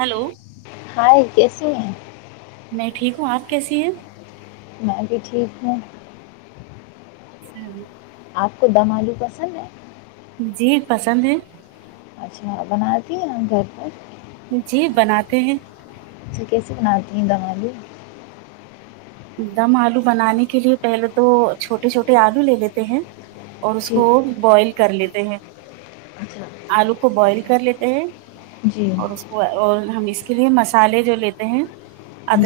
hello hi کیسے ہیں میں ٹھیک ہوں آپ کیسی ہیں ٹھیک ہوں [unintelligible] آپ کو دم آلو پسند ہے جی پسند ہے اچھا بنا دیے ہم گھر پر جی بناتے ہیں اچ کیسیے بناتی دو بھی دم آلو بنانے کے لیے پہلے تو چھوٹے چھوٹے آلو لے لیتے ہیں اور اس جی کو بوائل کر لیتے ہیں اچھا آلو کو بوائل کر لیتے ا جی [inaudible] اور اس کو اور ہم اس اس لیے مسالحے جو لیتے ہیں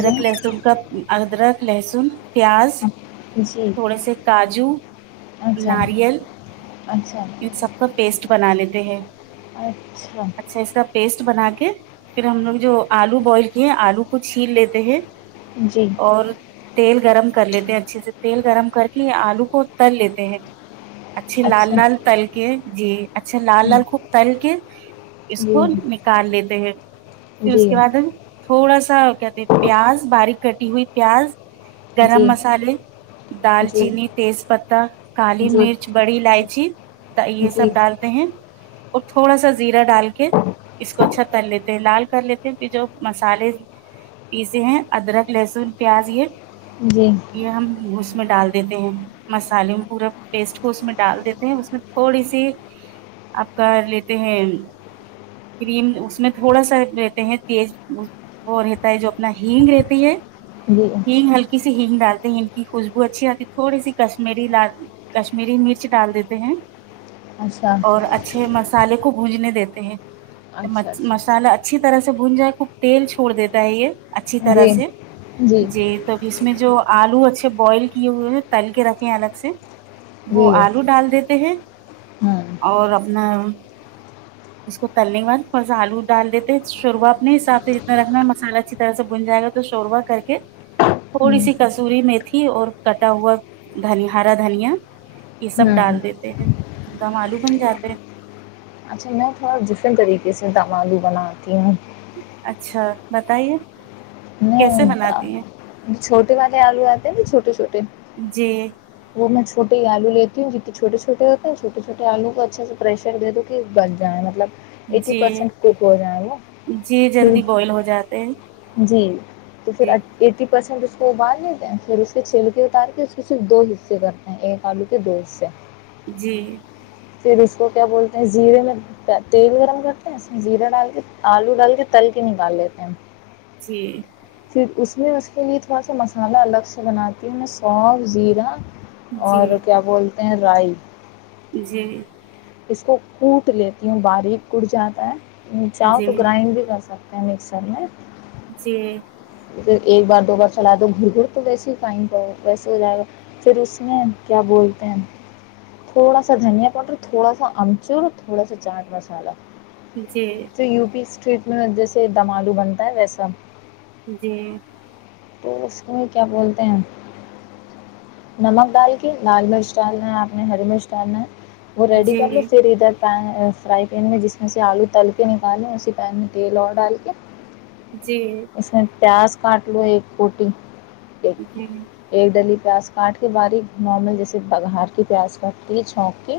جی لسم کا ادرک لہسن پیاز جی تھوڑے سے کاجو اچھا ناریل اچھا ان سب کا پیسٹ بنا لیتے ہیں اچھا [inaudible] اچھا اس کا پیسٹ بنا کے پھر ہم لوگ جو آلو بوائل کیے ہیں آلو کو چھیل لیتے ہیں جی اور تیل گرم کر لیتے ہیں اچھے سے تیل گرم کر کے آلو کو تر لیتے ہیں اچھیے لال اچھا لال تل کے جی اچھا لال ہوں، لال خوب تل کے جی اسکول نکال لیتے ہیں جی پھر جی اس کے بعد تھوڑا سا کیاتے پیاز باریک کٹی ہوئی پیاز جی گرم مسالے دال جی چینی تیز پتہ کالی جی مرچ بڑی الائچی یہ سب ڈالتے ہیں اور تھوڑا سا زیرہ ڈال کے اس کو اچھا تل لیتے ہیں لال کر لیتے ہیں پھر جو مسالے پیسے ہیں ادرک لہسن پیاز یہ جی یہ ہم ب اس میں ڈال دیتے ہیں مسالے میں پورے پیسٹ کو اس میں ڈال دیتے ہیں اس میں تھوڑی سی آپ کا لیتے ہیں کریم اس میں تھوڑا سا رہتے ہیں تیز وہ رہتا ہے جو اپنا ہگ رہتی ہے جی ہگ ہلکی ہگ ڈالتے ہیں ان کی خوشبو اچھی آتی ہے تھوڑی سی کشمیری لال کشمیری مرچ ڈال دیتے ہیں اچھا اور اچھے مسالے کو گونجنے دیتے ہیں اچھا اچھا مسالا اچھی طرح سے سے بونجا خ تیل چھڑ دیتا ہے یہ اچھی جی طرح سے جی تبھی اس میں جو آلو اچھے بوائل کیے ہوئے ہیں تل کے رکھے الگ سے جی وہ آلو ڈال دیتے ہیں ہوں اور اپنا اس کو تلنے کے بعد تھوڑا سا آلو ڈال دیتے ہیں شوربا اپنے حساب سے جتنا رکھنا مسالہ اچھی طرح سے بن جائے گا تو شوربہ کر کے تھوڑی ہوں سی کسور میں تھی اور کٹا ہوا ہرا دنی ہرا دھنیا یہ سب ہوں ڈال دیتے ہیں دام آلو پن جاتے اچھا میں تھوڑا ڈفرینٹ طریقے سے تم آلو بناتی ہوں اچھا بتائیے کیسے بناتی ہیں میں چھوٹے والے آلو آتے ن چھوٹے چھوٹے جی تو میں چھوے ہی آلو لیتی ہوں جتنے چوٹے چھوٹ ہو ہیںھوٹے چھوٹے آو کو اچھے سے پریش دے دو کہ بچ جائیں مطل جی جی پھر جلدی بوائل ہو جاتے ہیں جی تو پھر جی [unintelligible] پسند اس کو ابال لیتے ہیں پھر اس کے چھلک اتار کے اس کے صرف دو حصے کرتے ہیں ایک آلو کے دو حصے [unintelligible] پھر اس کو کیا بولتے ہیں زیرے میں تیل گرم کرتے ہیں اس میں زیرہ ڈال کے آلو ڈال کے تل کے نکال لیتے ہیں جی پھر اس میں اس کے لیے تھوڑا سا مسالحہ الگ سے بناتی ہوں میں سوف زیرہ اور جی کیا بولتے رائی جی اس کو کوٹ لیتی ہوں باریک کٹ جاتا ہے چاہو جی تو گرائنڈ بھی کر سکتے پ مکسر میں جی پھر ایک بار دو بار چلا دو گھر گھر تو ویسے ہی کھائ پؤ ویسے ہو جائے گا پھر اسس میں کیا بولتے ہیں تھوڑا سا دھنیا پاؤڈر تھوڑا سا امچور تھوڑا سا چاٹ مسالہ جی تو یو پی اسٹٹ جیسے دملو بنتا ہے ویسا جی تو اس کو کیا بولتے ہیں نمک ڈال کے لال مرچ ڈالنا ہے آپ نے ہری مرچ ڈالنا ہے فر و ریڈیو جی کر لو جی فرائی پین میں جس میں سے آلو تل کے نکالیں اسی پین میں تیل اور ڈال کے جی اس پیاس فٹ لو ایک کوٹی ایک جی ایک دلیپ پس کاٹ کے باریک نارمل جیسے بگھار کی پیاز کاتی چونک کے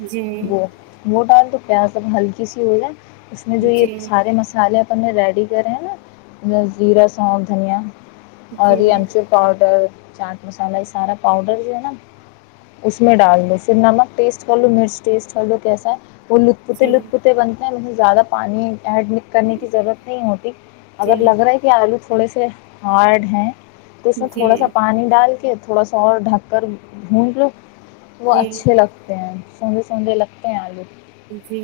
جی وہ موٹال [inaudible] تو پیاز اب ہلکی سی ہو جائے اس میں جی جو یہ جی سارے مسالے اپنے ریڈی کریں نا زیرہ سونکھ دھنیا جی ہری ہم سے پاؤڈر چار مسالا یہ سارا پاؤڈر جو ہے نا اس میں ڈال دو پھر نمک ٹیسٹ کر لو مرچ ٹیسٹ کر لو کیسا ہے وہ لطت پوتے لت پوتے بنتے ہیں نہیں زیادہ پانی ایڈ کرنے کی ضرورت نہیں ہوتی اگر لگ رہا ہے کہ آلو سے تھوڑے سے ہارڈ ہیں تو اس میں جی تھوڑا سا پانی ڈال کے تھوڑا سا اور ڈھک کر گھونڈ لو وہ جی اچھے لگتے ہیں سوندے سوندے لگتے ہیں آلوگ جی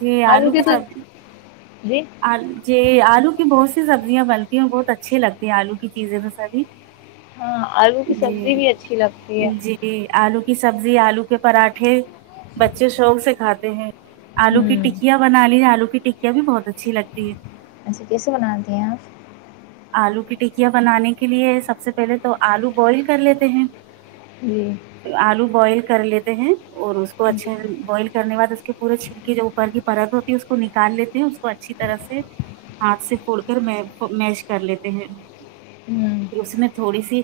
جی آلو کے کی تو سبزی جی جی آلو کی بہت سبزیاں بنتی ہیں اور بہت اچھی لگتی ہیں آلو کی چیزیں تو سبھی ہاں آلو کی جی سبزی بھی اچھی لگتی ہے جی آلو کی سبزی آلو کے پراھے بچے شوق سے کھاتے تو ہوں آلو کی ہوں ٹکیاں بن لی آلو کی کیا بھی بہت اچھی لگتی ہے اچھا کیسے بناتے ہیں آپ آلو کی ٹکیاں بنانے کے لیے سب سے پہلے تو آلو بوائل کر لیتے ہیں جی اورو بئےس کر لیتے ہیں اور اس کو اچھے بوائل کرنے بع اس کے پورے چھلکی جو اوپر کی ت ہوتی ہے اس کو نکال لیتے ہیں اس کو اچھی طرح سے ہاتھ سے پھوڑ کر می کر لیتے ہیں ہوں پھر اس میں تھوڑی سی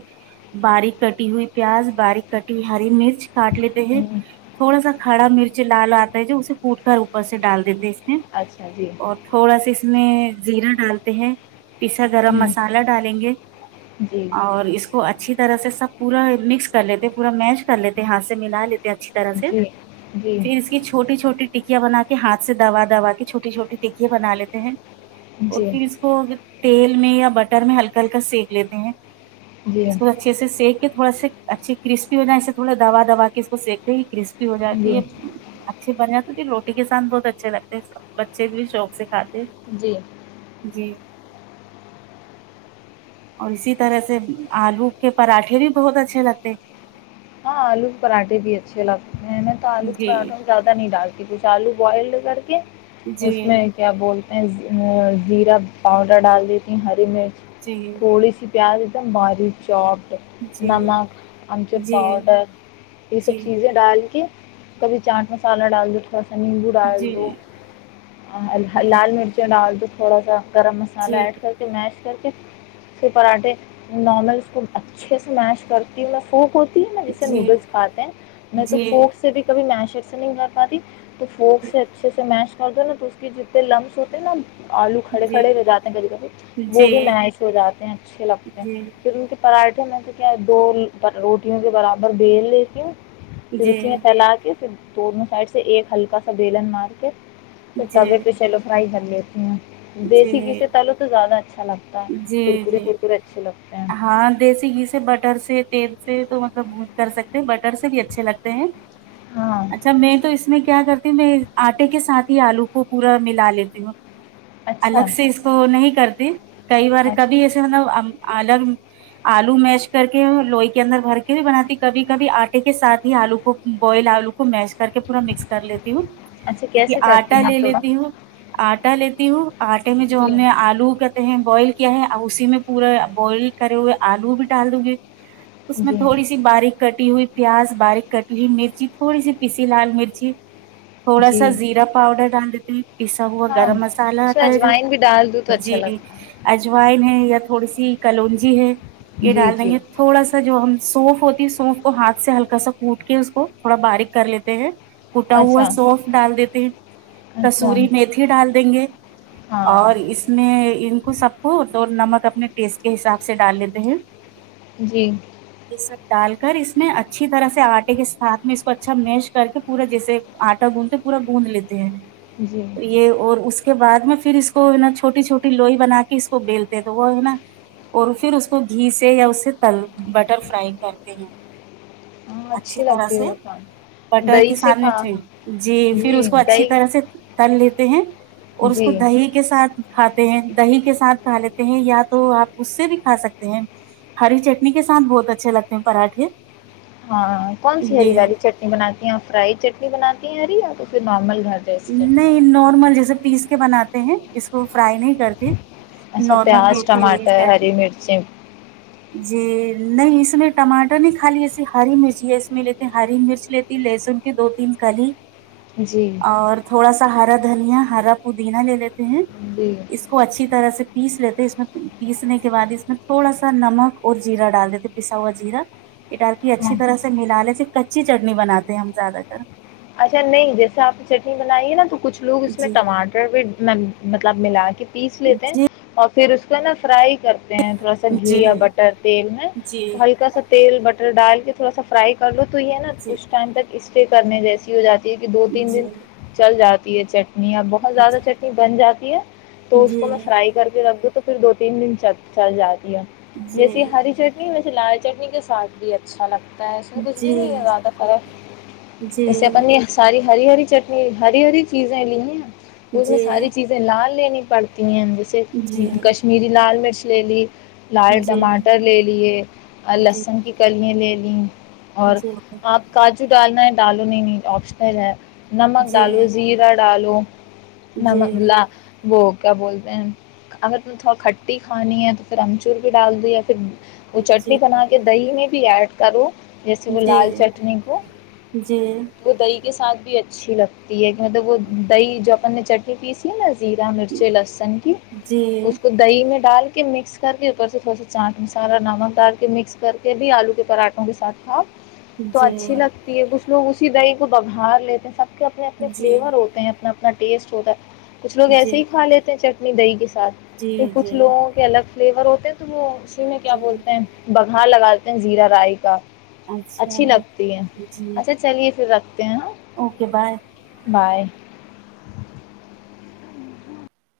باریک کٹی ہوئی پیاز باریک کٹی ہوئی ہری مرچ کاٹ لیتے ہیں ہوں، تھوڑا سا کھڑا مرچ لال آتا ہے جو اسے پھوٹ کر اوپر سے ڈال دیتے ہیں اس اچھا جی اور تھوڑا سا اس میں زیرا ڈالتے ہیں پیسا گرم ہوں مسالہ ڈالیں گے جی اور اس کو اچھی طرح سے سب پورا مکس کر لیتے پورا میچ کر لیتے ہاتھ سے ملا لیتے اچھی طرح سے جی جی پھر اس کی چھوٹی چھوٹی ٹکیاں بنا کے ہاتھ سے دبا دبا کے چوٹی چھوٹی ٹکیا بنا لیتے ہیں اور جی پھر اس کو ا تیل میں یا بٹر میں ہلکا ہلکا سیک لیتے ہیں جی اس کو اچھے سے سیک تھوا اچھی کرسپی ہو جائ اسے تھوڑا دوا د دوا کے اس کو سیکتے گ کہ کرسپی ہو جی جاتی یہ اچھے بن جات مجھے روٹی کے ساتھ بہت اچھے لگتے ہیں بچے بھی شوق سے کھاتے جی جی اور اسی طرح سے آلو کے پراٹھے بھی بہت اچھے لگتے ہاں آلو کے پراٹھے بھی اچھے لگتے میں نے تو آلو کا جی پراٹھا زیادہ نہیں ڈالتی کچھ آلو بوائل لڑکے اس جی میں کیا بولتے زیرہ پاؤڈر ڈال دیتی ہوں ہری مرچ جی تھوڑ اسی پیا دی ہماری چپ جی ناماک ہمچ جی پاؤڈر یہ سب جی چیزیں ڈال کے کبھی چاٹ مسالہ ڈال دیتے تھوڑا سا نیمبو ڈال جی دو لال مرچ ڈال دو تھوڑا سا گرم مسالہ جی ایڈ کر کے میش کر [inaudible] سے پراٹھے نارملس کو اچھے سے میش کرتی ہوں میں پوک ہو میں جسے جی نوڈلس کھاتے ہیں میں جی تو جی فوک سے بھی کھی میش چس نہیں و پادی تو فوک سے اچھے سے میچ پتے نا تو اس کے جتنے لمس ہوتے نا آلو کھڑے جی جی کھڑے ہوے جاتے ہیں کبھی کبھی وہ جی بھی میش ہو جاتے ہیں اچھے لگتے ہیں جی پھر ان کے پراٹھے میں سے کیا ہے دو رو ٹیوں سے برابر بیل لیتی ہوں پھر اسی میں پھیلا کے پھر دونوں سائڈ سے ایک ہلک سا بیلن مارک پھر توے پہ چلو فرائی کرنے ہ [inaudible] دیسی جی گھسے تالو تو زیادہ اچھا لگتا ہے تا جی کرکریی جی کرکی اچھے لگتا ہاں دیسی گھی سے بٹر سے تیل سے تو مطلب کر سکتے ہیں بٹر سے بھی اچھے لگتے ہیں ہاں اچھا میں تو اس میں کیا کرتا میں آٹے کے ساتھ ہی آلو کو پورا ملا لیتی ہوں اچھا الگ سے اس کو نہیں کرتی کئی بار کبھی اچھا ایسے مطلب الگ آلو میش کر کے لوئی کے اندر بھر کے ہوئے بناتی کبھی کبھی آٹے کے سھ ہی آلو کو بوائل آلو کو میش کر کے پورا مکس کر لیتی ہوں اچھا جے کیسے کرتی آٹا ہیں آپ لے تھوڑا لیتی ہوں آٹا لیتی ہوں آٹے میں جو جی ہم نے آلو کہتے ہیں بوائل کیا ہے ا اسی میں پورا بوئل کرے ہوئے آلو بھی ڈال د گے اس میں جی تھوڑی سی باریک کٹی ہوئی پیاز باریک کتی مرچی تھوڑی سی پیسی لال مرچی تھوڑا سا جی زیرا پؤڈر ڈال دی جی پیسا ہوا ہاں گرم مسالحہ اس میں آتا ہے جو اجوائن بھی ڈال دوں تو اچھا جی لگتا اجوائن ہے یا تھوڑی سی کلونجی ہیں ہے یہ جی ڈال دیں جی گے تھوڑا سا جو ہم سونف ہوتی ہے سونف کو ہاتھ سے ہلکا سا کوٹ کے اس کو تھوڑا باریک کر لیتے ہیں ٹا ہوا اچھا سوف ڈال دیتے ہیں اچھا کسوری میتھی ڈال دیں گے ہاں اور اس میں ان کو سب کو تو نمک اپنے ٹیسٹی کے حساب سے ڈال لیتے ہیں جی یہ سب ڈال کر اس میں اچھی طرح سے آٹے کے سھ میں اس کو اچھا میش کر کے پورا جیسے آٹا گوندھتے پورا گوند لیتے جی تو یہ اور اس اس کے بعد میں پھر اس کو ہے نا چھوٹی چھوٹی لوئی بنا کے اس کو بیلتے تو وہ ہے نا اور پھر اس کو گھی سے یا اس سے تل بٹر فرائی کرتے ہیں ہاں اچھی طرح لگتی سے ہے کھانا بٹر کی دہی سے کھا سینڈوچ جی پھر اس کو اچھی طرح سے تل لیتے ہیں اور اس کو جی دہی کے ساتھ کھاتے ہیں دہی کے ساتھ کھا لیتے ہیں یا تو آپ اس سے بھی کھا سکتے ہیں ہری چٹنی کے ساتھ بہت اچھے لگتے ہیں پراٹھے ہاں کون سی جی ہری والی چٹنی بناتی ہیں فرائی چٹنی بناتی ہرییا تو پھر نارمل گھر جیسی چٹنی نہیں بناتی ہیں نارمل جیسے پیس کے بناتے ہیں اس کو فرائی نہیں کرتے اچھا نارمل پیاز پیسی ہوئی ٹمٹر ہری چٹنی مرچی جی نہیں اس میں ٹماٹر نہیں خالی ایسی ہری مرچ ہے اس میں لیتے ہری مرچ لیتی لہسن کے دو تین کلی جی اور تھوڑا سا حرت دھیا ہرا پودینا لے لیتے ہیں جی اس کو اچھی طرح سے پیس لیتے ہیں اس میں پیسنے کے بد اس میں تھوڑا سا نمک اور جیرا ڈال دیتے پسا ہوا جیرا یہ ڈال کے اچھی ہاں طرح سے ملا لیے سے کچی چٹنی بنات ہیں ہم زیادہ تر اچھا نہیں جیسا آپ چٹنی بنائیے نا تو کچھ لوگ اس میں جی ٹماٹر بھی مطلب ملا کے پیس لیتے ہیں جی اور پھر اس کو نا فرائی کرتے ہیں تھوڑا سا جی گھی بٹر تیل میں جی تو ہلکا سا تیل بٹر ڈال کے تھوڑا س فرائی کر لو تو یہ ہے نا جی کچھ ٹائم تک اس کرنے جیسے جات ج دو تین دن جی چل جاتا ت چار [unintelligible] نی اب بہت زیادہ چٹنی بن جاتی [inaudible] تو اس کو جی میں فرائی کر کے رکھ دوں تو پھر دو ت تین دن چ چا جات جیسے ہری چٹنی ویسے لال چٹنی کے ساتھ بھی اچھا لگتا ہے پ اس میں کچھ جی بھی نہیں ہے زیادہ ت خر جی ہے اسے جی اپنی ساری ہری ہری چٹنی ہری ہری چیزیں لی ہیں اس میں جی ساری چیزیں لال لین پڑتے جیسے جی کشمیری لال م ل لی [inaudible] جی لال جی ٹماٹر لے لیے اور جی لہسن کی کلیاں لے لی [inaudible] اور آپ کاجو ڈالنا ہے ڈالو آپشنل ہے جی نمک جی ڈالو زیرا ڈالو نم جی جی ل وہ کیا بولتے ہیں اگر ت تھوڑا کھٹی کھانی ہے تو پھر امچور بھی ڈال دو یا پھر وہ جی چٹنی بنا کے دہی میں بھی ایڈ کروں جیسے وہ جی لال چٹنی کو جی جی وہ دہی کے ساتھ بھی اچھی لگتی ہے کہ مطلب وہ دہی جو اپن نے چٹنی پیسی ہے نا زیرا مرچی لہسن کی اس کو دہی میں ڈال کے مکس کر کے اوپر سے تھوڑا سا چاٹ مسالہ نمک ڈال کے مکس کر کے بھی آلو کے پراٹھوں کے ساتھ کھاؤ تو اچھی لگتی ہے کچھ لوگ اس دہی کو ببھار لیتے ہیں سب کے اپنے اپنے فلیور ہوتے ہیں اپنا نہ ٹیسٹ ہوتا ہے کچھ لوگ جی ایسے جی ہی کھا لیتے ہیں چ نہیں دئی کسی [unintelligible] جی کچھ لوگوں کے الگ فلیور ہوتے ت وہ [unintelligible] میں کیا جی بولتے ہیں بگ ہاں لگاتے ہیں زیرا رائی کا اچھا اچھی لگتی ہے جی اچھا چلیے پھر رکھتے ہیں ہاں اوکے بائے بائے